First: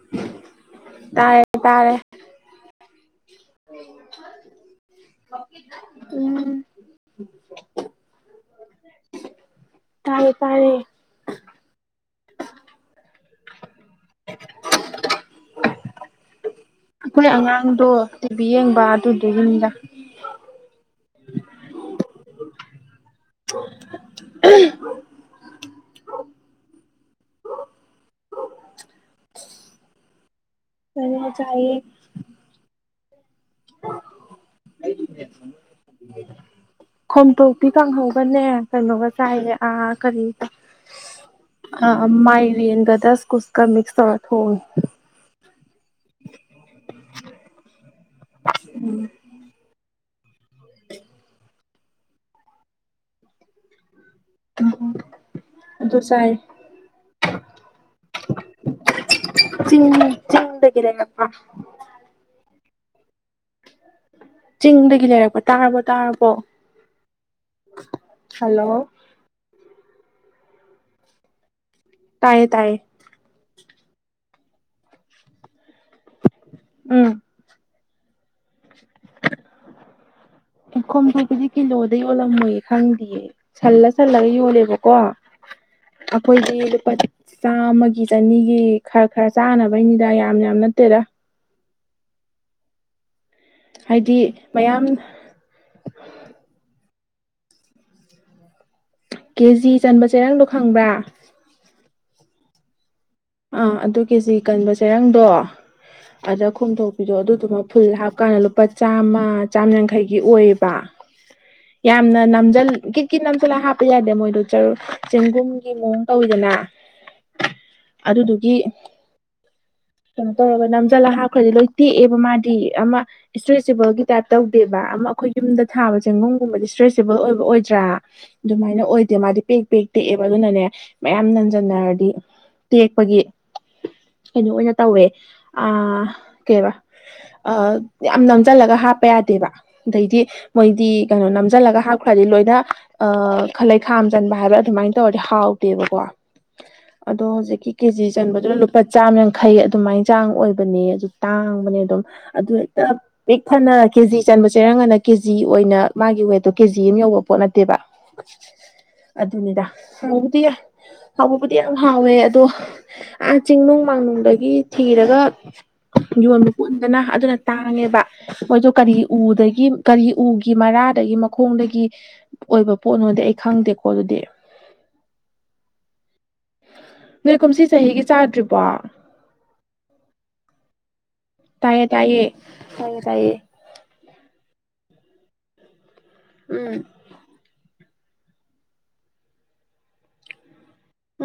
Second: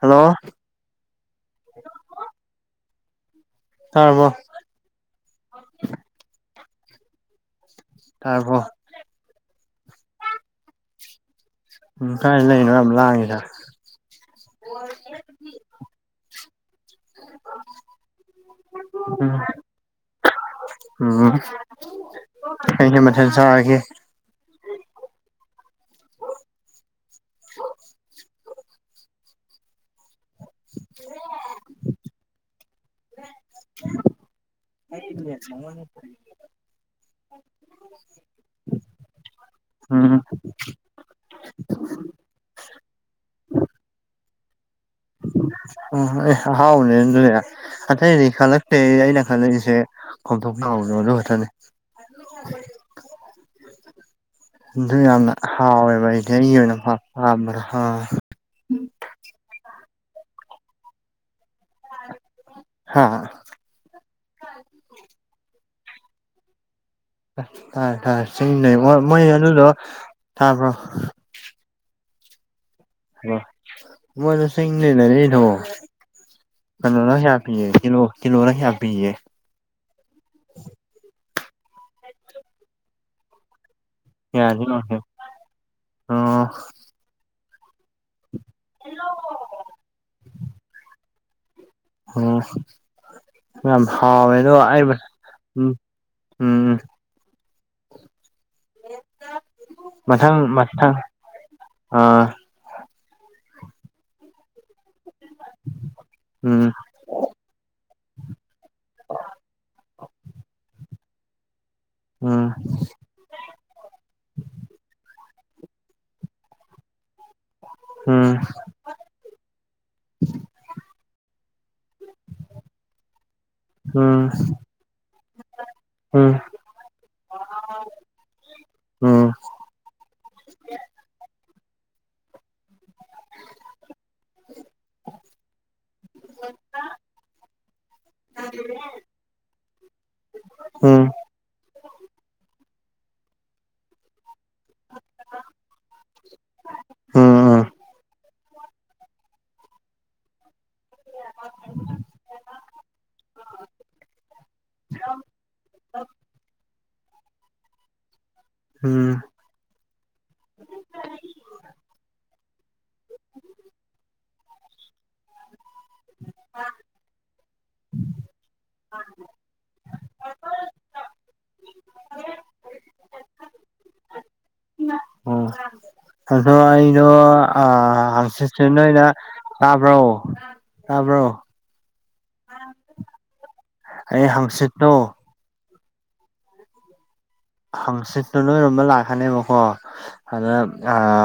hello ꯇꯥꯔꯦ ꯇꯥꯔꯦ ꯇꯥꯔꯕꯣ ꯎꯝ ꯇꯥꯔꯕꯣ ꯇꯥꯏꯌꯦ ꯇꯥꯔꯦ ꯎꯝ ꯀꯥꯏ ꯂꯩꯅꯣ ꯌꯥꯝ ꯂꯥꯡꯉꯤꯗ ꯑꯩꯈꯣꯏ ꯑꯉꯥꯡꯗꯣ ꯇꯤꯚꯤ ꯌꯦꯡꯕ ꯎꯝ ꯑꯗꯨꯗꯨꯒꯤꯅꯤꯗ ꯎꯝ ꯍꯩꯅ ꯃꯊꯦꯟ ꯆꯥꯔꯒꯦ [unintelligible] ꯆ ꯆꯥ ꯋꯥ ꯈꯣꯝꯊꫭꯛꯄꯤ ꯀꯥꯡꯍꯧꯒꯅꯦ ꯀꯩꯅꯣꯒ ꯆꯥꯏꯌꯦ ꯑꯥ ꯎꯝ ꯀꯔꯤꯕ ꯑꯥ ꯑ ꯃꯥꯏꯔꯦꯟꯒ ꯗꯁꯀꯨꯁꯀ ꯃꯤꯛꯁ ꯇꯧꯔ ꯊꫭꯡꯉꯦ ꯑꯣ ꯑꯦ ꯑꯍꯥꯎꯕꯅꯦ ꯑꯗꯨꯗꯤ ꯑꯇꯩꯗꯤ ꯀꯂꯛꯇꯦ‌ ꯑꯩꯅ ꯀꯜꯂꯛꯏꯁꯦ ꯈꯣꯝꯊꯣꯛꯄꯤ ꯀꯥꯡꯍꯧꯗꯣ ꯑꯗꯨ ꯈꯛꯇꯅꯤ ꯎꯝ ꯑꯗꯨ ꯌꯥꯝꯅ ꯑꯗꯨ ꯍꯥꯎꯋꯦꯕ ꯆꯥꯏ ꯑꯩꯗꯤ ꯑꯩꯒꯤ ꯑꯣꯏꯅ ꯄꯥꯝ ꯄꯥꯝꯕꯗꫭ ꯑꯥ ꯆꯤꯡ ꯆꯤꯡꯗꯒꯤꯔꯥ ꯅꯛꯄꯥ ꯍꯥ ꯆꯤꯡꯗꯒꯤ ꯂꯩꯔꯛꯄ ꯇꯥꯔꯕꯣ ꯇꯥꯔꯕꯣ ꯇꯥꯔꯦ ꯇꯥꯔꯦ ꯍꯜꯂꯣ ꯆꯤꯡꯗꯩ ꯃꯣꯏ ꯃꯣꯏ ꯑꯗꯨꯗꯣ ꯇꯥꯕ꯭ꯔꯣ ꯇꯥꯏꯌꯦ ꯇꯥꯏꯌꯦ ꯑꯣ ꯃꯣꯏꯗ ꯆꯤꯡꯗꯩ ꯂꯩꯔꯛꯏꯗꯣ ꯎꯝ ꯀꯩꯅꯣꯅ [unintelligible] ꯄꯤꯌꯦ ꯀꯤꯂꯣ ꯀꯤꯂꯣꯗ ꯀꯌꯥ ꯄꯤꯒꯦ ꯑꯦ ꯈꯣꯝꯁꯦꯄꯤꯗꯤ ꯀꯤꯂꯣꯗ ꯌꫭꯜꯂꯝꯃꯣꯏꯌꯦ ꯈꯪꯗꯤꯌꯦ ꯁꯜꯂ ꯁꯜꯂꯒ ꯀꯌꯥꯅꯣ ꯌꯣꯜꯂꯦꯕꯀꯣ ꯌꯦꯡꯉꯛꯀꯦ ꯑꯣ ꯑꯩꯈꯣꯏꯗꯤ ꯂꯨꯄꯥ ꯆꯥꯝꯃꯒꯤ ꯆꯅꯤꯒꯤ ꯈꯔ ꯈꯔ ꯆꯥꯅꯕꯩꯅꯤꯗ ꯌꯥꯝ ꯌꯥꯝ ꯅꯠꯇꯦꯗ ꯑꯣ ꯌꯥꯝ ꯍꯥꯎꯋꯦ ꯍꯥꯏꯗꯤ ꯑꯗꯣ ꯑꯩ ꯃꯌꯥꯝ ꯎꯝ ꯎꯝ ꯀꯦꯖꯤ ꯆꯟꯕ ꯃꯊꯪ ꯆꯦꯔꯪꯗꯣ ꯈꯪꯕ꯭ꯔꯥ ꯃꯊꯪ ꯑꯥ ꯑꯥ ꯑꯗꯨ ꯀꯦꯖꯤ ꯀꯟꯕ ꯆꯦꯔꯪꯗꯣ ꯑꯗ ꯎꯝ ꯈꯣꯝꯊꫭꯛ ꯄꯤꯗꫭ ꯑꯗꯨꯗꯨꯃ ꯐꯨꯜ ꯍꯥꯞꯀꯥꯟꯗ ꯂꯨꯄꯥ ꯆꯥꯝꯃ ꯆꯥꯝ ꯌꯥꯡꯈꯩꯒꯤ ꯑꯣꯏꯌꯦꯕ ꯌꯥꯝꯅ ꯎꯝ ꯅꯝꯖꯜ ꯀꯤꯠ ꯀꯤꯠ ꯅꯝꯖꯜꯂꯒ ꯍꯥꯞꯄ ꯌꯥꯗꯦ ꯃꯣꯏꯗꯣ ꯆꯔꯨ ꯆꯦꯡꯒꯨꯝꯒꯤ ꯃꯑꯣꯡ ꯇꯧꯋꯤꯗꯅ ꯎꯝ ꯑꯗꯨꯗꯨꯒꯤ ꯀꯩꯅꯣ ꯇꯧꯋꯦꯕ ꯅꯝꯖꯜꯂ ꯍꯥꯞꯈ꯭ꯔꯗꯤ ꯂꯣꯏ ꯇꯦꯛꯑꯦꯕ ꯃꯥꯗꯤ ꯑꯃ ꯏꯁꯇ꯭ꯔꯦꯆꯦꯕꯜꯒꯤ ꯇꯥꯏꯞ ꯎꯝ ꯇꯧꯗꯦꯕ ꯑꯃ ꯑꯩꯈꯣꯏ ꯌꯨꯝꯗ ꯊꯥꯕ ꯎꯝ ꯆꯦꯡꯒꯨꯝꯒꯨꯝꯕꯗꯤ ꯏꯁꯇ꯭ꯔꯦꯆꯦꯕꯜ ꯑꯣꯏꯕ ꯑꯣꯏꯗ꯭ꯔꯥ ꯑꯗꯨꯃꯥꯏꯅ ꯑꯣꯏꯗꯦ ꯎꯝ ꯃꯥꯗꯤ ꯄꯦꯛ ꯄꯦꯛ ꯇꯦꯛꯑꯦꯕ ꯑꯗꯨꯅꯅꯦ ꯃꯌꯥꯝ ꯅꯟꯖꯟꯅꯔꯗꯤ ꯇꯦꯛꯄꯒꯤ ꯀꯩꯅꯣ ꯑꯣꯏꯅ ꯇꯧꯋꯦ ꯀꯩꯑꯕ ꯑ ꯌꯥꯝ ꯅꯝꯖꯜꯂꯒ ꯍꯥꯞꯄ ꯌꯥꯗꯦꯕ ꯑꯗꯩꯗꯤ ꯃꯣꯏꯗꯤ ꯎꯝ ꯀꯩꯅꯣ ꯅꯝꯖꯜꯂꯒ ꯍꯥꯞꯈ꯭ꯔꯅꯤ ꯂꯣꯏꯅ ꯑ ꯈꯂꯩ ꯈꯥꯝ ꯆꯟꯕ ꯍꯥꯏꯕꯔ ꯑꯗꯨꯃꯥꯏꯟ ꯇꯧꯔꯗꯤ ꯍꯥꯎꯇꯦꯕꯀꯣ ꯑꯗꯣ ꯍꯧꯖꯤꯛ ꯎꯝ ꯏ ꯀꯦꯖꯤ ꯆꯟꯕꯗꯨꯅ ꯂꯨꯄꯥ ꯆꯥꯝꯌꯥꯡꯈꯩ ꯑꯗꯨꯃꯥꯏ ꯆꯥꯡ ꯑꯣꯏꯕꯅꯦ ꯑꯗꯨ ꯇꯥꯡꯕꯅꯦ ꯑꯗꯨꯝ ꯑꯗꯨ ꯍꯦꯛꯇꯞ ꯄꯤꯛ ꯊꯟꯅ ꯀꯦꯖꯤ ꯆꯟꯕ ꯆꯦꯔꯪꯒꯅ ꯀꯦꯖꯤ ꯑꯣꯏꯅ ꯃꯥꯒꯤ ꯋꯦꯠꯇꯣ ꯀꯦꯖꯤ ꯑꯃ ꯌꯧꯕ ꯄꯣꯠ ꯅꯠꯇꯦꯕ ꯎꯝ ꯑꯗꯨꯅꯤꯗ ꯍꯥꯎꯕꯨꯗꯤ ꯍꯥꯎꯕꯕꯨꯗꯤ ꯌꯥꯝ ꯍꯥꯎꯋꯦ ꯑꯗꯣ ꯑ ꯆꯤꯡꯅꯨꯡ ꯃꯥꯥꯡꯅꯨꯡꯗꯒꯤ ꯊꯤꯔꯒ ꯌꯣꯟꯕ ꯄꯣꯠꯅꯤꯗꯅ ꯑꯗꯨꯅ ꯇꯥꯡꯉꯦꯕ ꯃꯣꯏꯗꯨ ꯀꯔꯤ ꯎꯗꯒꯤ ꯀꯔꯤ ꯎꯒꯤ ꯃꯔꯥꯗꯒꯤ ꯈꯣꯡꯗꯒꯤ ꯑꯣꯏꯕ ꯄꯣꯠꯅꯣꯗꯤ ꯑꯩ ꯈꯪꯗꯦꯀꯣ ꯑꯗꯨꯗꯤ ꯑꯣ ꯑꯗꯣ ꯑꯩꯗꯣ ꯅꯣꯏ ꯀꯨꯝꯁꯤ ꯑ ꯆꯍꯤꯒꯤ ꯆꯥꯗ꯭ꯔꯤꯕꯣ ꯍꯪꯆꯤꯠꯁꯦ ꯅꯣꯏꯗ ꯇꯥꯕ꯭ꯔꯣ ꯇꯥꯕ꯭ꯔꯣ ꯇꯥꯏꯌꯦ ꯇꯥꯏꯌꯦ ꯇꯥꯏꯌꯦ ꯇꯥꯏꯌꯦ ꯑꯩ ꯍꯥꯡꯆꯤꯠꯇꯣ ꯎꯝ ꯍꯪꯆꯤꯠꯇꯨ ꯅꯣꯏꯔꯣꯝꯗ ꯂꯥꯛꯀꯅꯦꯕꯀꯣ ꯑꯗ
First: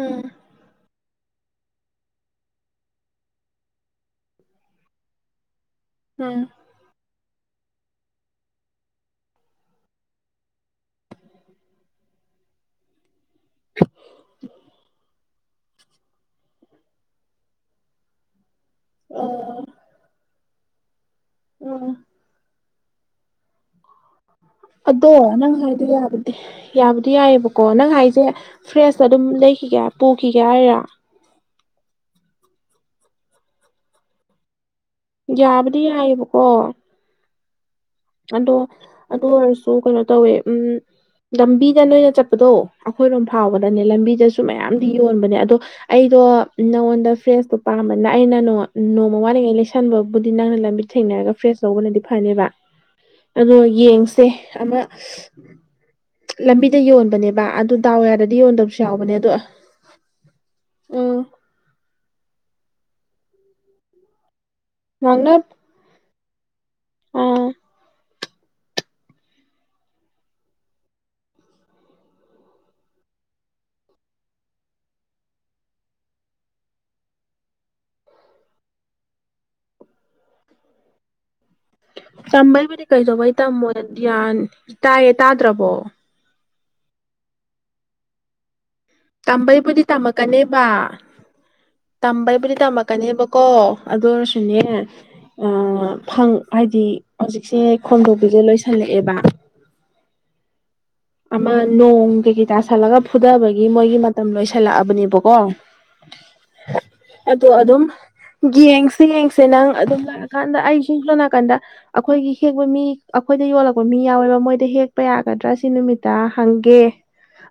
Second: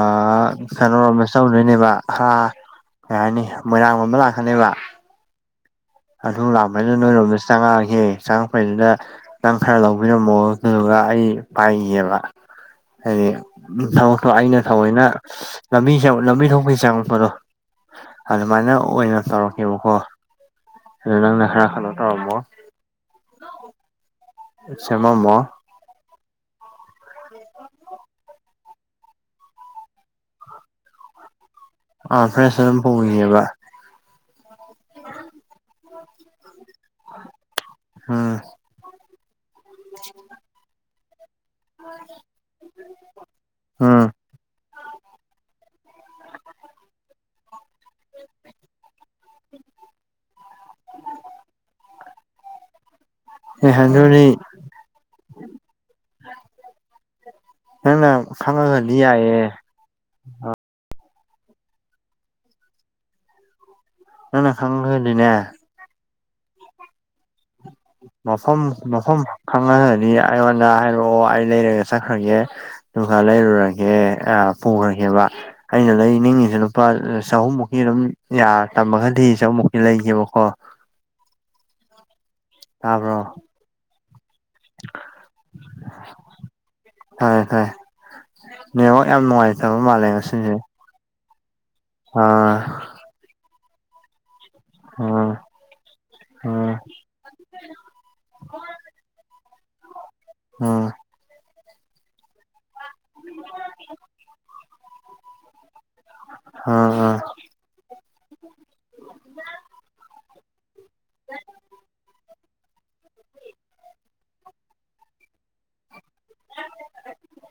ꯎꯝ ꯀꯩꯅꯣꯔꯣꯝꯗ ꯆꯧꯗꯣꯏꯅꯦꯕ ꯑꯥ ꯀꯩ ꯍꯥꯏꯅꯤ ꯃꯣꯏꯔꯥꯡ ꯂꯣꯝꯗ ꯂꯥꯛꯀꯅꯤꯕ ꯑꯗꯨ ꯎꯝ ꯂꯥꯛꯄꯩꯗꯨ ꯅꯣꯏꯔꯣꯝꯗ ꯆꯪꯉꯛꯑꯒꯦ ꯆꯪꯉꯛꯄꯩꯗꯨꯗ ꯅꯪ ꯈꯔ ꯂꯧꯕꯤꯔꯝꯃꯣ ꯑꯗꯨꯗꯨꯒ ꯑꯩ ꯄꯥꯏꯒꯤꯒꯦꯕ ꯍꯏ ꯊꯕꯛꯇꯣ ꯑꯩꯅ ꯊꯧꯑꯣꯏꯅ ꯂꯝꯕꯤꯁꯦ [unintelligible] ꯂꯝꯕꯤ ꯊꯣꯛꯄꯩ ꯆꯪꯉꯛꯄꯗꯣ ꯑꯗꯨꯃꯥꯏꯅ ꯑꯣꯏꯅ ꯇꯧꯔꯛꯀꯦꯕꯀꯣ ꯑꯗꯨ ꯅꯪꯅ ꯈꯔ ꯍꯡꯅ ꯇꯧꯔꯝꯃꯣ ꯑꯗꯣ ꯁꯦꯝꯃꯝꯃꯣ ꯅꯪ ꯍꯥꯏꯗꯣ ꯌꯥꯕꯅꯦ ꯌꯥꯕꯨꯗꯤ ꯌꯥꯏꯑꯕꯀꯣ ꯅꯪ ꯍꯥꯏꯁꯦ ꯐ꯭ꯔꯦꯁꯇ ꯑꯗꯨꯝ ꯂꯩꯈꯤꯒꯦ ꯄꯨꯈꯤꯒꯦ ꯍꯥꯏꯔꯥ ꯑꯥ ꯐ꯭ꯔꯦꯁ ꯑꯗꯨꯝ ꯄꯨꯒꯤꯒꯦꯕ ꯌꯥꯕꯨꯗꯤ ꯌꯥꯏꯑꯕꯀꯣ ꯎꯝ ꯑꯗꯣ ꯑꯗꯨ ꯑꯣꯏꯔꯁꯨ ꯀꯩꯅꯣ ꯇꯧꯋꯦ ꯎꯝ ꯂꯝꯕꯤꯗ ꯂꯩꯔ ꯆꯠꯄꯗꯣ ꯑꯩꯈꯣꯏꯔꯣꯝ ꯐꯥꯎꯕꯗꯅꯦ ꯎꯝ ꯂꯝꯕꯤꯗꯁꯨ ꯆꯨ ꯃꯌꯥꯝꯗꯤ ꯌꯣꯟꯕꯅꯦ ꯑꯗꯣ ꯑꯩꯗꯣ ꯅꯉꯣꯟꯗ ꯐ꯭ꯔꯦꯁꯇꯣ ꯄꯥꯝꯕꯅ ꯑꯩꯅ ꯅꯣ ꯅꯣꯡꯃ ꯋꯥꯠꯂꯤꯉꯩ ꯂꯩꯁꯟꯕꯕꯨꯗꯤ ꯅꯪꯅ ꯂꯝꯕꯤ ꯊꯦꯡꯅꯔꯒ ꯐ꯭ꯔꯦꯁ ꯂꯧꯕꯅꯗꯤ ꯐꯅꯦꯕ ꯑꯗꯣ ꯑꯦ ꯌꯦꯡꯁꯦ ꯑꯗꯨꯗꯤ ꯑꯃ ꯂꯝꯕꯤꯗ ꯌꯣꯟꯕꯅꯦꯕ ꯑꯗꯨ ꯗꯥꯎ ꯅꯪꯅ ꯌꯥꯗ꯭ꯔꯗꯤ ꯌꯣꯟꯗꯕꯁꯨ ꯈꯪꯉꯒꯗꯤ ꯌꯥꯎꯕꯅꯦ ꯑꯗꯣ ꯌꯥꯏꯌꯦ ꯑ ꯅꯪꯅ ꯈꯪꯒ꯭ꯔꯗꯤꯅꯦ ꯉꯥꯡꯅ ꯑ ꯃꯐꯝ ꯃꯐꯝ ꯈꯪꯉꯒꯗꯤ ꯑꯩꯉꯣꯟꯗ ꯍꯥꯏꯔꯛꯑꯣ ꯑꯩ ꯂꯩꯔꯒ ꯆꯠꯈ꯭ꯔꯒꯦ ꯑꯗꯨꯒ ꯂꯩꯔꯨꯔꯒꯦ ꯑ ꯄꯨꯒ꯭ꯔꯒꯦꯕ ꯑꯩꯅ ꯂꯩꯅꯤꯡꯉꯤꯖꯦ ꯂꯨꯄꯥ ꯆꯍꯨꯝꯃꯨꯛꯀꯤ ꯑꯗꯨꯝ ꯌꯥꯔ ꯇꯝꯃꯒꯗꯤ ꯆꯍꯨꯝꯃꯨꯛꯀꯤ ꯂꯩꯒꯦꯕꯀꯣ ꯇꯝꯕꯩꯕꯨꯗꯤ ꯇꯥꯕ꯭ꯔꯣ ꯀꯩꯗꯧꯕꯩ ꯇꯝꯃꯣꯏ ꯌꯥꯟ ꯇꯥꯏꯌꯦ ꯇꯥꯗ꯭ꯔꯕꯣ ꯇꯥꯏꯌꯦ ꯇꯥꯏꯌꯦ ꯅꯦꯠꯋꯥꯛ ꯌꯥꯝ ꯅꯨꯡꯉꯥꯏꯇꯕ ꯇꯝꯕꯩꯕꯨꯗꯤ ꯃꯥꯜꯂꯦ ꯉꯁꯤꯁꯦ ꯇꯝꯃꯛꯀꯅꯦꯕ ꯇꯝꯕꯩꯕꯨꯗꯤ ꯑꯥ ꯇꯝꯃꯛꯀꯅꯦꯕꯀꯣ ꯑꯗꯨ ꯑꯣꯏꯔꯁꯨꯅꯦ ꯑꯣ ꯑ ꯐꯪ ꯍꯥꯏꯗꯤ ꯍꯧꯖꯤꯛꯁꯦ ꯈꯣꯟꯗꯣꯛꯄꯤꯁꯦ ꯂꯣꯏꯁꯜꯂꯛꯑꯦꯕ ꯑꯣ ꯑꯃ ꯅꯣꯡ ꯀꯩ ꯀꯩ ꯇꯥꯁꯜꯂꯒ ꯐꯨꯗꯕꯒꯤ ꯃꯣꯏꯒꯤ ꯃꯇꯝ ꯂꯣꯏꯁꯤꯜꯂꯛꯑꯕꯅꯦꯕ ꯀꯣ ꯑ ꯑ ꯑꯗꯣ ꯑꯗꯨꯝ ꯌꯦꯡꯁꯦ ꯌꯦꯡꯁꯦ ꯅꯪ ꯑꯗꯨꯝ ꯂꯥꯛꯑꯀꯥꯟꯗ ꯑꯩꯁꯨ ꯁꯣꯝ ꯅꯀꯟꯗ ꯑꯩꯈꯣꯏꯒꯤ ꯍꯦꯛꯄ ꯃꯤ ꯑꯩꯈꯣꯏꯗ ꯌꯣꯜꯂꯛꯄ ꯃꯤ ꯌꯥꯎꯋꯦꯕ ꯃꯣꯏꯗ ꯍꯦꯛꯄ ꯌꯥꯒꯗ꯭ꯔꯥ ꯁꯤ ꯅꯨꯃꯤꯠꯇ ꯍꯪꯒꯦ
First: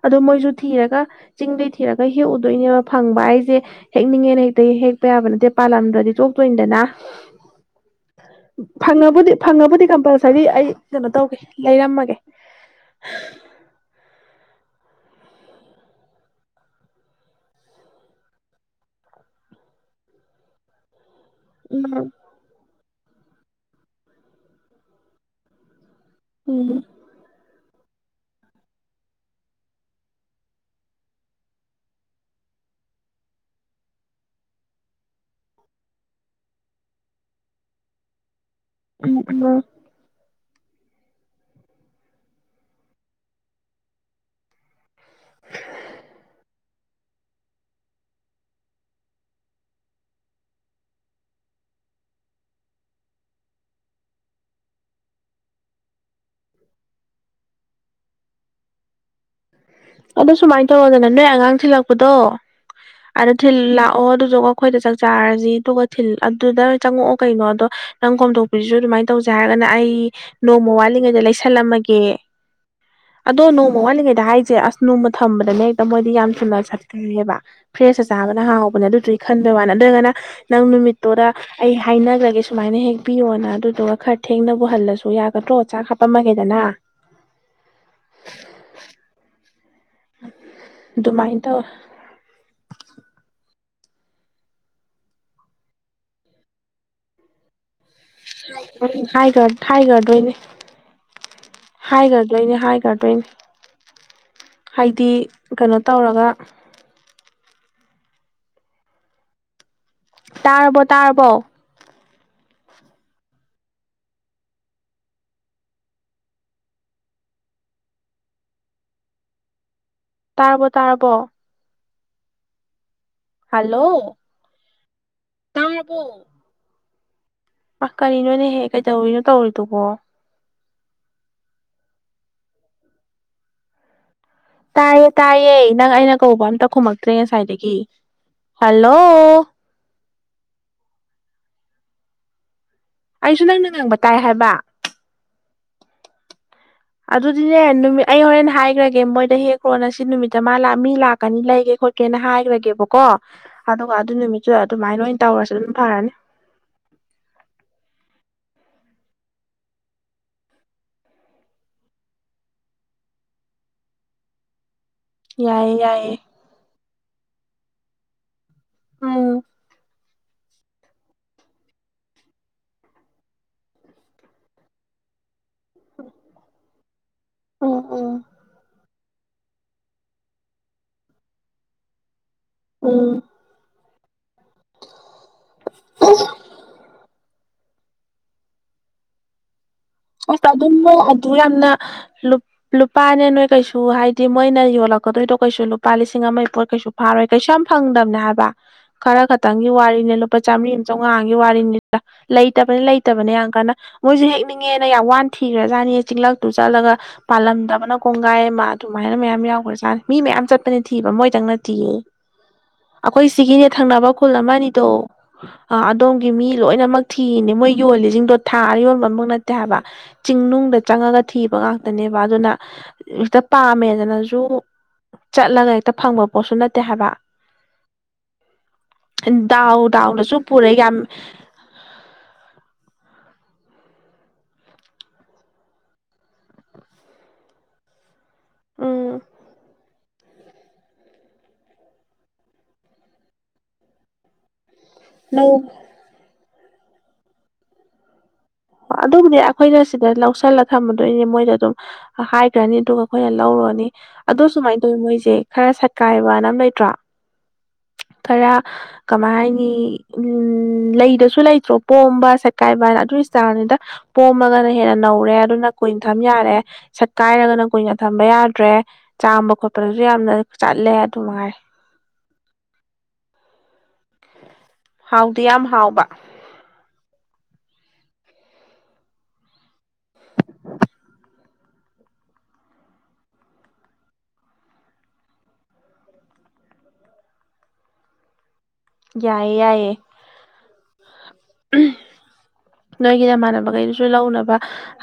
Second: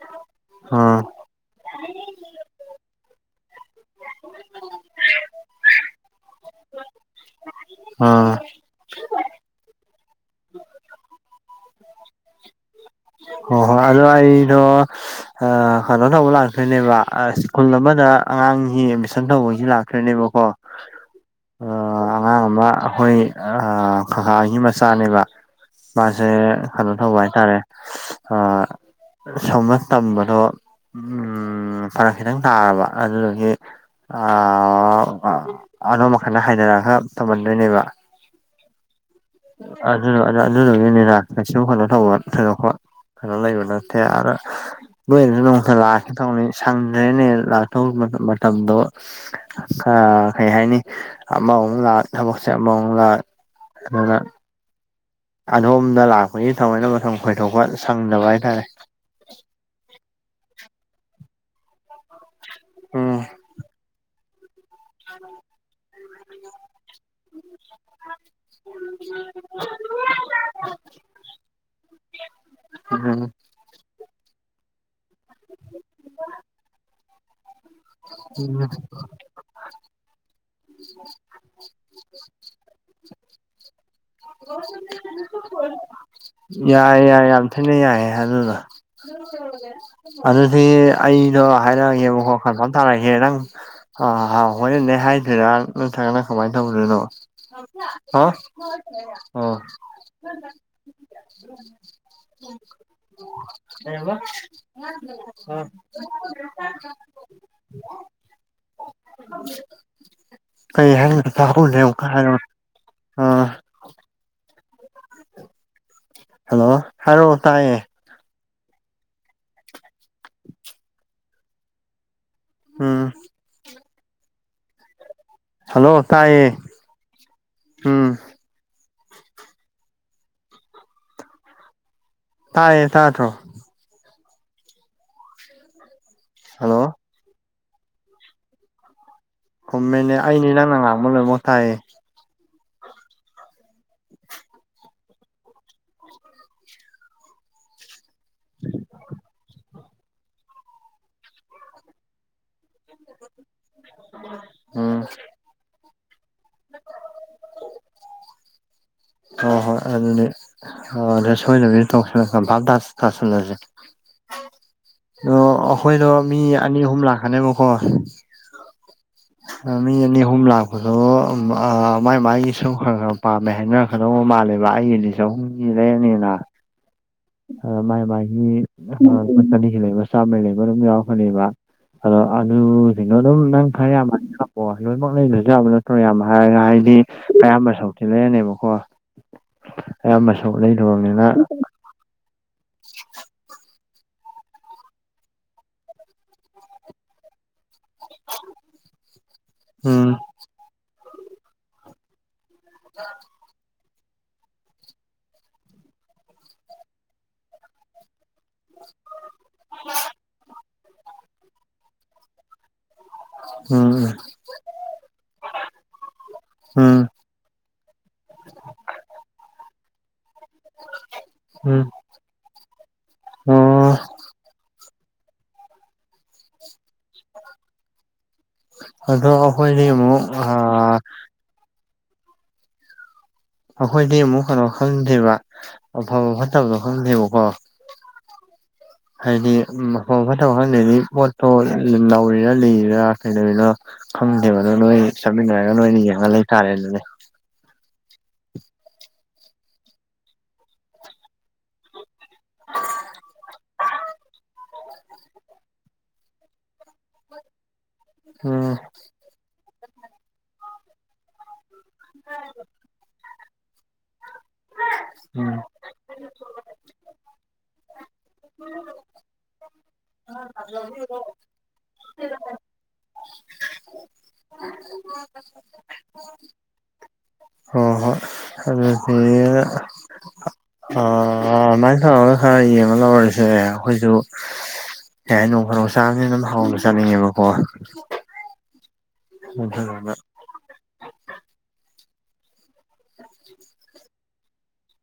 ꯑꯗꯣ ꯃꯣꯏꯖꯨ ꯑꯥ ꯑꯥ ꯊꯤꯔꯒ ꯆꯤꯡꯗꯩ ꯊꯤꯔꯒ ꯍꯦꯛꯎꯗꯣꯏꯅꯦꯕ ꯐꯪꯕ ꯍꯥꯏꯖꯦ ꯍꯦꯛꯅꯤꯡꯉꯦꯅ ꯍꯦꯛꯇ ꯍꯦꯛꯄ ꯌꯥꯕ ꯅꯠꯇꯦ ꯄꯥꯜꯂꯝꯗ꯭ꯔꯗꯤ ꯆꯣꯛꯇꯣꯏꯅꯤꯗꯅ ꯑꯥ ꯐꯪꯉꯕꯨꯗꯤ ꯐꯪꯉꯕꯨꯗꯤ ꯀꯝꯄꯜꯁꯔꯤ ꯑꯩ ꯀꯩꯅꯣ ꯇꯧꯒꯦ ꯂꯩꯔꯝꯃꯒꯦ ꯑꯣ ꯑꯗꯣ ꯑꯩꯗꯣ ꯑ ꯀꯅꯣ ꯇꯧꯕ ꯂꯥꯛꯇꯣꯏꯅꯦꯕ ꯑ ꯁ꯭ꯀꯨꯜ ꯑꯃꯗ ꯑꯉꯥꯡꯒꯤ ꯑꯦꯠꯃꯤꯁꯟ ꯇꯧꯕꯩꯖꯨ ꯂꯥꯛ ꯑꯗꯨꯅꯦꯕꯀꯣ ꯎꯝ ꯑꯉꯥꯡ ꯑꯃ ꯑꯩꯈꯣꯏ ꯀꯀꯥꯒꯤ ꯃꯆꯥꯅꯦꯕ ꯃꯥꯁꯦ ꯎꯝ ꯀꯩꯅꯣ ꯇꯧꯕ ꯍꯥꯏꯇꯥꯔꯦ ꯑ ꯁꯨꯝꯕ ꯇꯝꯕꯗꯣ ꯎꯝ ꯎꯝ ꯐꯔꯛ ꯈꯤꯇꯪ ꯇꯥꯔꯕ ꯑꯗꯨꯗꯨꯒꯤ ꯑ [unintelligible] ꯍꯩꯅꯔꯒ ꯊꯝꯃꯟꯗꯣꯏꯅꯦꯕ [unintelligible] ꯑꯗꯨꯗ‌ꯣ ꯑꯗꯨ ꯑꯗꯨꯗꯨꯒꯤꯅꯤꯗ ꯀꯩꯁꯨ ꯀꯩꯅꯣ ꯇꯧꯕ ꯊꯣꯏꯗꯣꯛꯄ ꯀꯩꯅꯣ ꯂꯩꯕꯥ ꯅꯠꯇꯦ ꯑꯗꯥ ꯅꯣꯏꯗꯁꯨ ꯅꯣꯡꯃꯇꯥ ꯂꯛꯀ‌ꯦ ꯇꯧꯕꯅꯤ ꯁꯪꯗꯔꯦꯅꯦ ꯂꯥꯛꯇꯧ ꯃꯇꯝ ꯃꯇꯝꯗꯣ ꯑꯥ ꯀꯩ ꯍꯥꯏꯅꯤ ꯑꯃꯃꯨꯛ ꯂꯥꯛ ꯊꯕꯛꯁꯦ ꯑꯃꯃꯨꯛ ꯂꯥꯛ ꯀꯩꯕ ꯑꯗꯣꯝꯗ ꯂꯥꯛꯄꯒꯤ ꯊꯑꯣꯏꯅ ꯃꯇꯝ ꯀꯥꯏꯊꯣꯛꯄ ꯁꯪꯗꯕ ꯍꯥꯏꯇꯥꯔꯦ ꯑꯗꯣ ꯁꯨꯃꯥꯏꯅ ꯇꯧꯔ‌ꯣꯗꯅ ꯅꯣꯏ ꯑꯉꯥꯡ ꯊꯤꯜꯂꯛꯄꯗꯣ ꯎꯝ ꯑꯗꯨꯗ ꯊꯤꯜ ꯂꯥꯛꯑꯣ ꯑꯗꯨ‌ꯗ‌ꯣ ꯑꯩꯈꯣꯏꯗ ꯆꯥꯛ ꯆꯥꯔꯁꯤ ꯑꯗꯨꯒ ꯊꯤꯜ ꯑꯗꯨꯗ ꯆꯪꯉꯛꯑꯣ ꯀꯩꯅꯣ ꯑꯗꯣ ꯅꯪ ꯀꯣꯝꯗꯣꯛ ꯍꯧꯖꯤꯛꯖꯨ ꯑꯗꯨꯃꯥꯏ ꯇꯧꯖꯦ ꯍꯥꯏꯔꯒꯅ ꯑꯩ ꯅꯣꯡꯃ ꯋꯥꯠꯂꯤꯉꯩꯗ ꯂꯩꯁꯜꯂꯝꯃꯒꯦ ꯎꯝ ꯑꯗꯣ ꯅꯣꯡꯃ ꯋꯥꯠꯂꯤꯉꯩꯗ ꯍꯥꯏ ꯆꯦ ꯑꯁ ꯅꯣꯡꯃ ꯊꯝꯕꯗꯅꯦ ꯍꯦꯛꯇ ꯃꯣꯏꯗꯤ ꯌꯥꯝ ꯊꯨꯅ ꯁꯥꯠꯀꯜꯂꯦꯕ ꯐ꯭ꯔꯦꯁꯇ ꯆꯥꯕꯅ ꯍꯥꯎꯕꯅꯦ ꯑꯗꯨꯗꯨꯒꯤ ꯈꯟꯕꯩ ꯋꯥꯅꯤ ꯑꯗꯨ ꯑꯣꯏꯔꯒꯅ ꯅꯪ ꯅꯨꯃꯤꯠꯇꯣꯔ ꯑꯩ ꯍꯥꯏꯅꯒ꯭ꯔꯒꯦ ꯁꯨꯃꯥꯏꯅ ꯍꯦꯛꯄꯤꯌꯣꯅ ꯑꯗꯨꯗꯨꯒ ꯈꯔ ꯊꯦꯡꯅꯕꯨ ꯍꯜꯂꯁꯨ ꯌꯥꯒꯗ꯭ꯔꯣ ꯆꯥꯛ ꯍꯥꯞꯄꯝꯃꯒꯦꯗꯅ ꯌꯥꯏ ꯌꯥꯏ ꯌꯥꯝ ꯊꯤꯅ ꯌꯥꯏꯌꯦ ꯑꯗꯨꯗꯣ ꯑꯗꯨꯗꯤ ꯑꯗꯨꯃꯥꯏꯅ ꯑꯩꯗꯣ ꯇꯧ ꯍꯥꯏꯔꯛꯑꯒꯦꯕꯀꯣ ꯀꯟꯐꯥꯝ ꯇꯥꯔꯒꯦꯍꯦ ꯅꯪ ꯑ ꯍꯥ ꯍꯣꯔꯦꯟꯗꯩ ꯍꯥꯏꯗꯣꯏꯔ ꯅꯠꯇ꯭ꯔꯒꯅ ꯀꯃꯥꯏ ꯇꯧꯗꯣꯏꯅꯣ ꯍꯥꯎ ꯍꯥꯏꯈ꯭ꯔ ꯍꯥꯏꯈ꯭ꯔꯗꯣꯏꯅꯦ [unintelligible] [unintelligible] ꯍꯥꯏꯈ꯭ꯔꯗꯣꯏꯅꯦ ꯍꯥꯏꯈ꯭ꯔꯗꯣꯏꯅꯦ ꯍꯥꯏꯗꯤ ꯀꯩꯅꯣ ꯇꯧꯔꯒ ꯇꯥꯔꯕꯣ ꯀꯩ ꯇꯥꯔꯕꯣ ꯍꯥꯏꯅ‌ꯣ ꯇꯍꯧꯗꯔ‌ꯦ ꯑꯃꯨꯛꯀ ꯍꯥꯏꯔꯛ‌ꯑꯣꯅ‌ꯦ ꯑ ꯍꯜꯂꯣ ꯍꯥꯏꯔꯛꯑ‌ꯣ ꯇꯥꯏꯌꯦ ꯇꯥꯔꯕꯣ ꯇꯥꯔꯕꯣ ꯎꯝ ꯍꯜꯂꯣ ꯍꯜꯂꯣ ꯇꯥꯏꯌꯦ ꯃꯥ ꯎꯝ ꯀꯔꯤꯅꯣꯅꯦꯍꯦ ꯀꯩꯗꯧꯔꯤꯅꯣ ꯇꯧꯔꯤꯗꯨꯕꯨ ꯇꯥꯏꯌ‌ꯦ ꯇꯥꯗꯔꯣ ꯇꯥꯏꯌꯦ ꯇꯥꯏꯌꯦ ꯅꯪ ꯑꯩꯅ ꯀꯧꯕ ꯑꯝꯇ ꯍꯜꯂꯣ ꯈꯨꯝꯃꯛꯇ꯭ꯔꯦ ꯉꯁꯥꯏꯗꯒꯤ ꯍꯜꯂꯣ ꯈꯨꯝꯃꯦꯅꯦ ꯑꯩꯅꯦ ꯅꯪꯅ ꯉꯥꯡꯕ ꯂ‌ꯣꯏꯃꯛ ꯇꯥꯏꯌ‌ꯦ ꯑꯩꯁꯨ ꯅꯪꯅ ꯉꯥꯡꯕ ꯇꯥꯏ ꯍꯥꯏꯕ ꯑꯗꯨꯗꯤꯅꯦ ꯅꯨꯃꯤꯠ ꯑꯩ ꯍꯣꯔꯦꯟ ꯍꯥꯏꯈ꯭ꯔꯒꯦ ꯃꯣꯏꯗ ꯍꯦꯛ ꯈꯔꯣꯅ ꯁꯤ ꯅꯨꯃꯤꯠꯇ ꯃꯥ ꯂꯥꯛ ꯃꯤ ꯂꯥꯛꯀꯅꯤ ꯂꯩꯒꯦ ꯈꯣꯠꯀꯦꯅ ꯍꯥꯏꯈ꯭ꯔꯒꯦꯀ‌ꯣ ꯀꯣ ꯑꯗꯨꯒ ꯑꯗꯨ ꯅꯨꯃꯤꯠꯇꯨꯗ ꯑꯗꯨꯃꯥꯏꯅ ꯎꯝ ꯑꯣꯏꯅ ꯇꯧꯔꯁ‌ꯦ ꯑꯗꯨꯅ ꯐꯔꯅꯤ [inaudible] ꯍꯣꯏ ꯍꯣꯏ ꯑꯗꯨꯗꯤ ꯑꯗꯨꯗ ꯁꯣꯏꯗꯕꯤꯗ ꯇꯧꯁꯜꯂ ꯀꯟꯐꯥꯝ ꯇꯥ ꯇꯁꯤꯜꯂꯁꯦ ꯗ‌ꯣ ꯌꯥꯏꯌꯦ ꯑꯩꯈꯣꯏꯗꯣ ꯌꯥꯏꯌꯦ ꯃꯤ ꯑꯅꯤ ꯑꯍꯨꯝ ꯂꯥꯛꯀꯅꯦꯕꯀꯣ ꯎꯝ ꯑꯥ ꯃꯤ ꯑꯅꯤ ꯑꯍꯨꯝ ꯂꯥꯛ ꯑꯗꯣ ꯎꯝ ꯑꯥ ꯃꯥꯏ ꯃꯥꯥꯏꯒꯤ ꯁꯨ ꯈꯔ ꯈꯔ ꯄꯥꯝꯃꯦ ꯍꯥꯏꯅꯔꯛꯀꯗꯧꯕ ꯃꯥꯜꯂꯦꯕ ꯑꯩꯒꯤ ꯆꯍꯨꯝꯒꯤ ꯂꯩꯔꯅꯤꯗꯅ ꯑ ꯎꯝ ꯃꯥꯏ ꯎꯝ ꯃꯥꯏꯒꯤ ꯑꯥ ꯆꯅꯤꯒꯤ ꯂꯩꯕ ꯆꯥꯃꯒꯤ ꯂꯩꯕ ꯑꯗꯨꯝ ꯌꯥꯎꯔꯛꯀꯅꯤꯕ ꯑꯗ‌ꯣ ꯑꯗꯨ ꯎꯝ ꯀꯩꯅ‌ꯣꯗꯨꯝ ꯅꯪ ꯈꯔ ꯌꯥꯝꯅ ꯑꯣ ꯂꯣꯏꯅꯃꯛ ꯂꯩꯗꯔꯁꯨ‌ ꯌꯥꯕ ꯅꯠꯇ꯭ꯔꯣ ꯌꯥꯝ ꯍꯥꯏꯔꯒ ꯍꯥꯏꯗꯤ ꯑꯌꯥꯝꯕ ꯁꯔꯨꯛꯇꯤ ꯂꯩꯔꯅꯦꯕꯀꯣ ꯑꯌꯥꯝꯕ ꯑꯁ ꯁꯔꯨꯛ ꯑꯗꯨꯝ ꯅ‌ꯣ ꯂꯩꯗꯣꯔꯕꯅꯤꯅ ꯑꯗꯨꯛ ꯌꯥꯝꯅ ꯂꯨꯞ ꯂꯨꯄꯥꯅꯦ ꯅꯣꯏ ꯀꯩꯁꯨ ꯍꯥꯏꯗꯤ ꯃꯣꯏꯅ ꯌꯣꯜꯂꯛꯀꯗꯣꯏꯗꯣ ꯀꯩꯁꯨ ꯂꯨꯄꯥ ꯂꯤꯁꯤꯡ ꯑꯃ ꯄꯣꯏ ꯀꯩꯁꯨ ꯐꯔꯣꯏ ꯀꯩꯁꯨ ꯌꯥꯝ ꯐꯪꯗꯕꯅꯦ ꯍꯥꯏꯕ ꯈꯔ ꯈꯛꯇꯪꯒꯤ ꯎꯝ ꯋꯥꯔꯤꯅꯦ ꯂꯨꯄꯥ ꯆꯥꯝꯔꯤ ꯑꯃ ꯆꯥꯝꯃꯉꯥꯒꯤ ꯋꯥꯔꯤꯅꯤ ꯂꯩꯇꯕꯅꯤ ꯂꯩꯇꯕꯅꯤ ꯌꯥꯝ ꯀꯥꯟꯅ ꯃꯣꯏꯁꯨ ꯍꯦꯛꯅꯤꯡ ꯆꯤꯡꯉꯦꯅ ꯌꯥꯝ ꯋꯥꯅ ꯊꯤꯈ꯭ꯔꯥꯖꯥꯠꯅꯤꯍ‌ꯦ‌ ꯆꯤꯡꯂꯛꯇꯨ ꯆꯠꯂꯒ ꯄꯥꯜꯂꯝꯗꯕꯅ ꯀꯣꯡꯒꯥꯏ ꯑꯃ ꯑꯗꯨꯃꯥꯏꯅ ꯃꯌꯥꯝ ꯌꯥꯎꯈ꯭ꯔꯖꯥꯠꯅꯤ ꯃꯤ ꯃꯌꯥꯝ ꯆꯠꯄꯅꯤ ꯊꯤꯕ ꯃꯣꯏꯗꯪ ꯅꯠꯇꯤꯌꯦ ꯑꯩꯈꯣꯏ ꯁꯤꯒꯤꯅ‌ꯦ ꯎꯝ ꯊꯪꯅꯕ ꯈꯨꯜ ꯑꯃ ꯑꯅꯤꯗꯣ ꯑ ꯑꯗꯣꯝꯒꯤ ꯃꯤ ꯎꯝ ꯂꯣꯏꯅꯃꯛ ꯊꯤꯔꯤꯅꯦ ꯃꯣꯏ ꯌꯣꯜꯂꯤꯁꯤꯡꯗꯣ ꯊꯥꯔ ꯌꯣꯟꯕ ꯑꯝ ꯍꯥꯏꯕ ꯆꯤꯡꯅꯨꯡꯗ ꯆꯪꯉꯒ ꯊꯤꯕ ꯎꯝ ꯉꯥꯛꯇꯅꯦꯕ ꯑꯗꯨꯅ ꯍꯦꯛꯇꯥ ꯑꯣ ꯄꯥꯝꯃꯦꯗꯅꯁꯨ ꯆꯠꯂꯒ ꯍꯦꯛꯇ ꯐꯪꯕ ꯄꯣꯠꯁꯨ ꯅꯠꯇꯦ ꯍꯥꯏꯕ ꯑꯗꯣ ꯗꯥꯎ ꯑꯩꯈꯣꯏꯗꯤ ꯑꯃꯨꯛ ꯗꯥꯎꯗꯁꯨ ꯄꯔꯦ ꯌꯥꯝ ꯑꯩꯈꯣꯏꯗꯤ ꯑꯃꯨꯛ ꯀꯩꯅꯣ ꯈꯪꯗꯦꯕ ꯑꯐ ꯐꯠꯇꯕꯗꯣ ꯈꯪꯗꯦꯕꯀꯣ ꯎꯝ ꯍꯥꯏꯗꯤ ꯐꯥꯕ ꯐꯠꯇꯕ ꯈꯪꯗꯦꯗꯤ ꯄꯣꯠꯇꯣ ꯅꯧꯔꯤꯔꯥ ꯂꯩꯔꯤꯔꯥ ꯀꯩꯗꯧꯔꯤꯅ ꯈꯪꯗꯦꯕ ꯑꯗꯨ ꯅꯣꯏ ꯂꯧ ꯆꯠꯃꯤꯟꯅꯔꯒ ꯅꯣꯏꯅ ꯌꯦꯡꯉ ꯂꯩꯇꯥꯥꯔꯦ ꯑꯗꯨꯅꯦ ꯑꯗꯨꯕꯨꯗꯤ ꯑꯩꯈꯣꯏꯅ ꯁꯤꯗ ꯂꯧꯁꯜꯂꯒ ꯊꯝꯃꯗꯣꯏꯅꯦ ꯃꯣꯏꯗ ꯑꯗꯨꯝ ꯍꯥꯏꯈ꯭ꯔꯅꯤ ꯑꯗꯨꯒ ꯑꯩꯈꯣꯏꯅ ꯂꯧꯔꯨꯔꯅꯤ ꯑꯗꯣ ꯁꯨꯃꯥꯏꯅ ꯇꯧꯋꯤ ꯃꯣꯏꯁꯦ ꯈꯔ ꯁꯠꯀꯥꯏꯕꯅ ꯑꯃ ꯂꯩꯇ꯭ꯔ‌ꯣ ꯈꯔ ꯎꯝ ꯀꯃꯥꯏ ꯍꯥꯏꯅꯤ ꯎꯝ ꯂꯩꯗꯁꯨ ꯂꯩꯇ꯭ꯔꯣ ꯄꯣꯝꯕ ꯁꯥꯠꯀꯥꯏꯕ ꯍꯥꯏꯅ ꯑꯗꯨꯏ ꯏꯁꯇꯥꯜꯅꯤꯗ ꯄꯣꯝꯃꯒꯅ ꯍꯦꯟꯅ ꯅꯧꯔꯦ ꯎꯝ ꯑꯗꯨꯅ ꯀꯨꯏꯅ ꯊꯝ ꯌꯥꯔꯦ ꯁꯥꯠꯀꯥꯏꯔꯒꯅ ꯀꯨꯏꯅ ꯊꯝꯕ ꯌꯥꯗ꯭ꯔꯦ ꯆꯥꯝꯕ ꯈꯣꯠꯄꯗꯁꯨ ꯌꯥꯝꯅ ꯆꯠꯂꯦ ꯑꯗꯨ ꯃꯉꯥꯏ [unintelligible] ꯍꯥꯎꯗꯤ ꯌꯥꯝ ꯍꯥꯎꯕ [unintelligible] ꯍꯣꯏ ꯍꯣꯏ ꯑꯗꯨꯗꯒꯤ ꯑꯗꯨꯃꯥꯏꯅ ꯇꯧꯔꯒ ꯈꯔ ꯌꯦꯡꯉ ꯂꯧꯔꯔꯤꯁꯦ ꯑꯩꯈꯣꯏꯁꯨ ꯌꯥ ꯅꯣꯡ ꯐꯗꯣꯛ ꯆꯥꯕꯅꯤ ꯑꯗꯨꯝ ꯍꯥꯎꯅ ꯆꯥꯅꯤꯡꯉꯦꯕꯀꯣ ꯌꯥꯏꯌꯦ ꯌꯥꯏꯌꯦ ꯑꯗꯨꯗꯨꯅ ꯅꯣꯏꯒꯤ ꯅꯃꯥꯟꯅꯕꯈꯩꯗꯨꯁꯨ ꯂꯧꯅꯕ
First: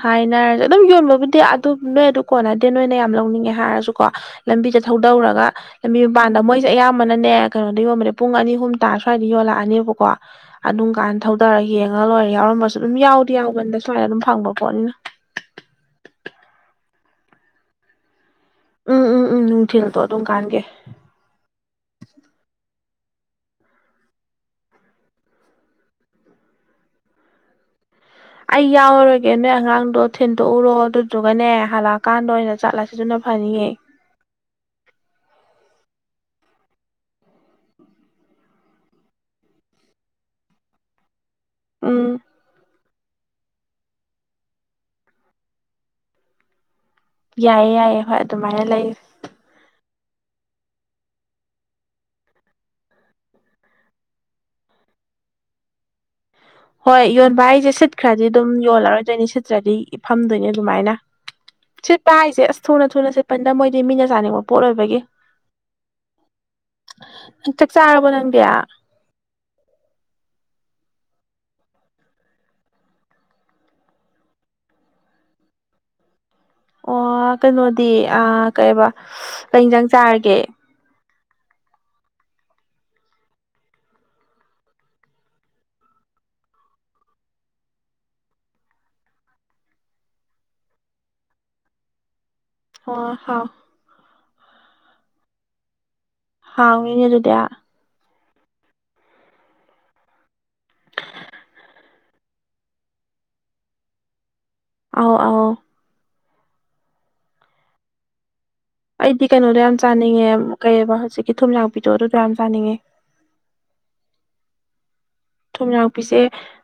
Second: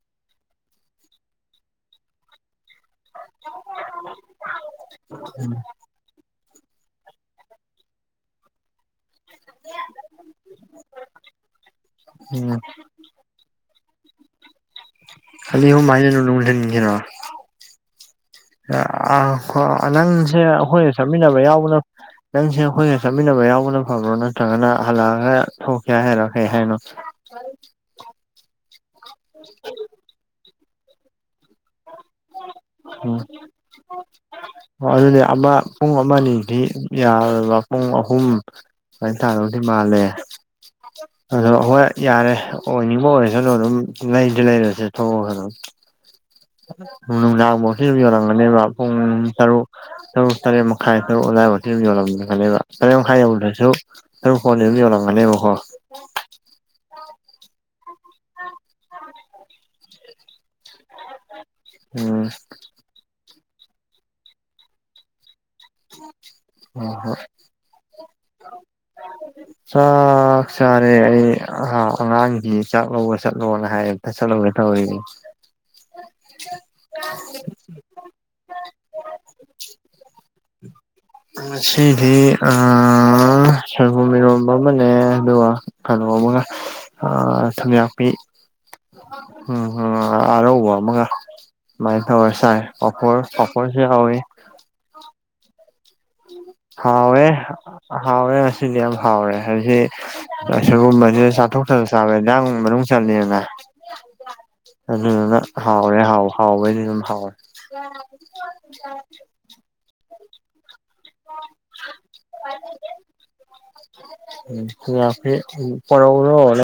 ꯍꯥꯏꯅꯔꯁꯦ ꯑꯗꯨꯝ ꯌꯣꯟꯕꯕꯨꯗꯤ ꯑꯗꯨꯝ ꯅꯣꯏ ꯑꯗꯨ ꯀꯣꯅꯗꯦ ꯑꯣꯏꯅ ꯌꯥꯝ ꯂꯧꯅꯤꯡꯉꯦ ꯍꯥꯏꯔꯁꯨ ꯀꯣ ꯂꯝꯕꯤꯗ ꯊꯧꯗꯧꯔꯒ ꯂꯝꯕꯤ ꯃꯄꯥꯟꯗ ꯃꯣꯏꯁꯦ ꯑꯌꯥꯝꯕꯅꯅꯦ ꯀꯩꯅꯣꯗ ꯌꯣꯟꯕꯅꯦ ꯄꯨꯡ ꯑꯅꯤ ꯑꯍꯨꯝ ꯇꯥ ꯁ꯭ꯋꯥꯏꯗ ꯌꯣꯜꯂꯛꯑꯅꯦꯕꯀꯣ ꯑꯗꯨꯝ ꯀꯥꯟꯗ ꯊꯧꯗꯔꯒ ꯌꯦꯡꯉ ꯂꯣꯏꯔ ꯎꯝ ꯌꯥꯎꯔꯝꯕꯁꯨ ꯑꯗꯨꯝ ꯌꯥꯎꯗꯤ ꯌꯥꯎꯕꯟꯗ ꯁꯨꯃꯥꯏꯅ ꯑꯗꯨꯝ ꯐꯪꯕ ꯄꯣꯠꯅꯤꯅ ꯑꯅꯤ ꯑꯍꯨꯝ ꯍꯥꯏꯁꯦ ꯅꯨꯡꯊꯤꯜꯒꯤꯔꯣ ꯎꯝ ꯎꯝ ꯎꯝ ꯅꯨꯡꯊꯤꯜꯗꯣ ꯑꯗꯨꯝ ꯅꯪꯁꯦ ꯀꯥꯟꯒꯤ ꯑꯩꯈꯣꯏ ꯆꯠꯃꯤꯟꯅꯕ ꯌꯥꯎꯕꯅ ꯅꯪꯁꯦ ꯑꯩꯈꯣꯏꯒ ꯆꯠꯃꯤꯟꯅꯕ ꯌꯥꯎꯕꯅ ꯐꯕ꯭ꯔꯣ ꯅꯠꯇ꯭ꯔꯒꯅ ꯍꯜꯂꯛꯑꯒ ꯊꯣꯛꯀ ꯍꯥꯏꯔꯣꯀꯩ ꯍꯥꯏꯅꯣ [unintelligible] ꯑꯩ ꯌꯥꯎꯔꯔꯣꯏꯒꯦ ꯅꯣꯏ ꯑꯉꯥꯡꯗꯣ ꯊꯤꯟꯗꯣꯛꯎꯔꯣ ꯑꯗꯨꯗꯨꯒꯅꯦ ꯍꯜꯂꯛꯑꯀꯥꯟꯗ ꯑꯣꯏꯅ ꯆꯠꯂꯁꯤꯗꯨꯅ ꯎꯝ ꯐꯅꯤꯌꯦ ꯑꯗꯨꯗꯤ ꯑꯃ ꯄꯨꯡ ꯑꯃ ꯑꯅꯤꯗꯤ ꯌꯥꯔꯕ ꯄꯨꯡ ꯑꯍꯨꯝ ꯗꯨꯃꯥꯏ ꯇꯥꯗꯧꯗꯤ ꯃꯥꯜꯂꯦ ꯑꯣ ꯍꯣꯏ ꯎꯝ ꯌꯥꯔꯦ ꯑꯣꯏꯅꯤꯡꯕ ꯑꯣꯏꯔꯁꯅꯨ ꯑꯗꯨꯝ ꯂꯩꯗꯤ ꯂꯩꯔꯁꯦ ꯊꯣꯛꯑꯒ ꯑꯗꯨꯝ ꯌꯥꯏꯌꯦ ꯅꯨꯡꯗꯥꯡꯐꯥꯎꯁꯨ ꯑꯗꯨ ꯌꯥꯏꯌꯦ ꯍꯣꯏ ꯌꯧꯔꯝꯒꯅꯦꯕ ꯑꯗꯨꯃꯥꯏꯅ ꯄꯨꯡ ꯂꯩ ꯇꯔꯨꯛ ꯇꯔꯨ ꯇꯔꯦ ꯃꯈꯥꯏꯔꯨ ꯑꯣꯂꯥꯏ ꯌꯣꯂꯝ ꯈ ꯇꯔꯦ ꯃꯈꯥꯏꯗꯗ꯭ꯔꯁꯨ ꯇꯥꯔꯨꯛ ꯐꯣꯟꯕꯤ ꯌꯣꯜꯂꯝꯒꯅꯦꯕꯀꯣ ꯍꯣꯏ ꯌꯣꯟꯕ ꯍꯥꯏꯁꯦ ꯁꯤꯠꯈ꯭ꯔꯗꯤ ꯑꯗꯨꯝ ꯌꯣꯜꯂꯔꯣꯏꯗꯣꯏꯅꯤ ꯁꯤꯠꯇ꯭ꯔꯗꯤ ꯏ ꯐꯝꯗꯣꯏꯅꯦ ꯑꯗꯨꯃꯥꯏꯅ ꯁꯤꯠꯄ ꯎꯝ ꯍꯥꯏꯁꯦ ꯑꯁ ꯊꯨꯅ ꯊꯨꯅ ꯁꯤꯠꯄꯅꯤꯗ ꯃꯣꯏꯗꯤ ꯃꯤꯅ ꯆꯥꯅꯤꯡꯕ ꯄꯣꯠ ꯑꯣꯏꯕꯒꯤ ꯍꯣꯏ ꯍꯣꯏ ꯆꯥꯛ ꯆꯥꯔꯕ ꯅꯪꯗꯤ [inaudible] ꯆꯥꯛ ꯆꯥꯔꯦ ꯑꯩ ꯑꯉꯥꯡꯁꯤ ꯆꯥꯛꯂꯧꯕ ꯆꯠꯂꯣꯅ ꯍꯥꯏꯌꯦ ꯆꯥꯠꯂꯨꯒꯦ ꯇꯧ ꯔꯤꯅꯦ ꯑꯣ ꯀꯩꯅꯣꯗꯤ ꯀꯩꯕ ꯂꯦꯡꯖꯪ ꯆꯥꯔꯒꯦ ꯉꯁꯤꯗꯤ ꯑꯥ ꯁꯣꯏꯕꯨꯝ ꯏꯔꯣꯝꯕ ꯑꯃꯅꯦ ꯑꯗꯨꯒ ꯀꯩꯅꯣ ꯑꯃꯒ ꯊꯨꯝꯌꯥꯥꯛꯄꯤ ꯎꯝ ꯑꯔꯧꯕ ꯑꯃꯒ ꯑꯗꯨꯃꯥ ꯇꯧꯔ ꯆꯥꯏ ꯑꯣ ꯀꯐꯔ ꯍꯥꯎ ꯀꯐꯣꯔꯁꯤ ꯀꯥꯎꯋꯦ ꯍꯥꯎꯅꯤꯅꯦ ꯍꯥꯎꯋꯦ ꯑꯗꯨꯗꯤ ꯍꯥꯎꯋꯦ ꯑꯁꯤꯅꯤ ꯌꯥꯝ ꯍꯥꯎꯋꯦ ꯍꯧ ꯁꯣꯏꯕꯨꯝꯁꯤꯗ ꯆꯥꯊꯣꯛꯇꯥ ꯅꯥ ꯆꯥꯕ ꯏꯟꯖꯥꯡ ꯃꯅꯨꯡ ꯆꯜꯂꯤꯅ [inaudible] ꯑꯗꯨꯗꯨꯅ ꯑꯧ ꯍꯥꯎꯔꯦ ꯍꯥꯎ ꯍꯥꯎꯕꯩꯗꯤ ꯑꯗꯨꯝ ꯍꯥꯎꯋꯦ ꯑꯩꯗꯤ ꯀꯩꯅꯣꯗꯣ ꯌꯥꯝ ꯆꯥꯅꯤꯡꯉꯦ ꯀꯩꯕ ꯍꯧꯖꯤꯛꯀꯤ ꯊꯨꯝ ꯂꯥꯡꯄꯤꯗꯣ ꯑꯗꯨꯗꯣ ꯌꯥꯝ ꯆꯥꯅꯤꯡꯉꯦ ꯎ ꯌꯥꯈꯦ ꯊꯨꯝꯌꯥꯛꯄꯤꯁꯦ ꯄꯔꯅ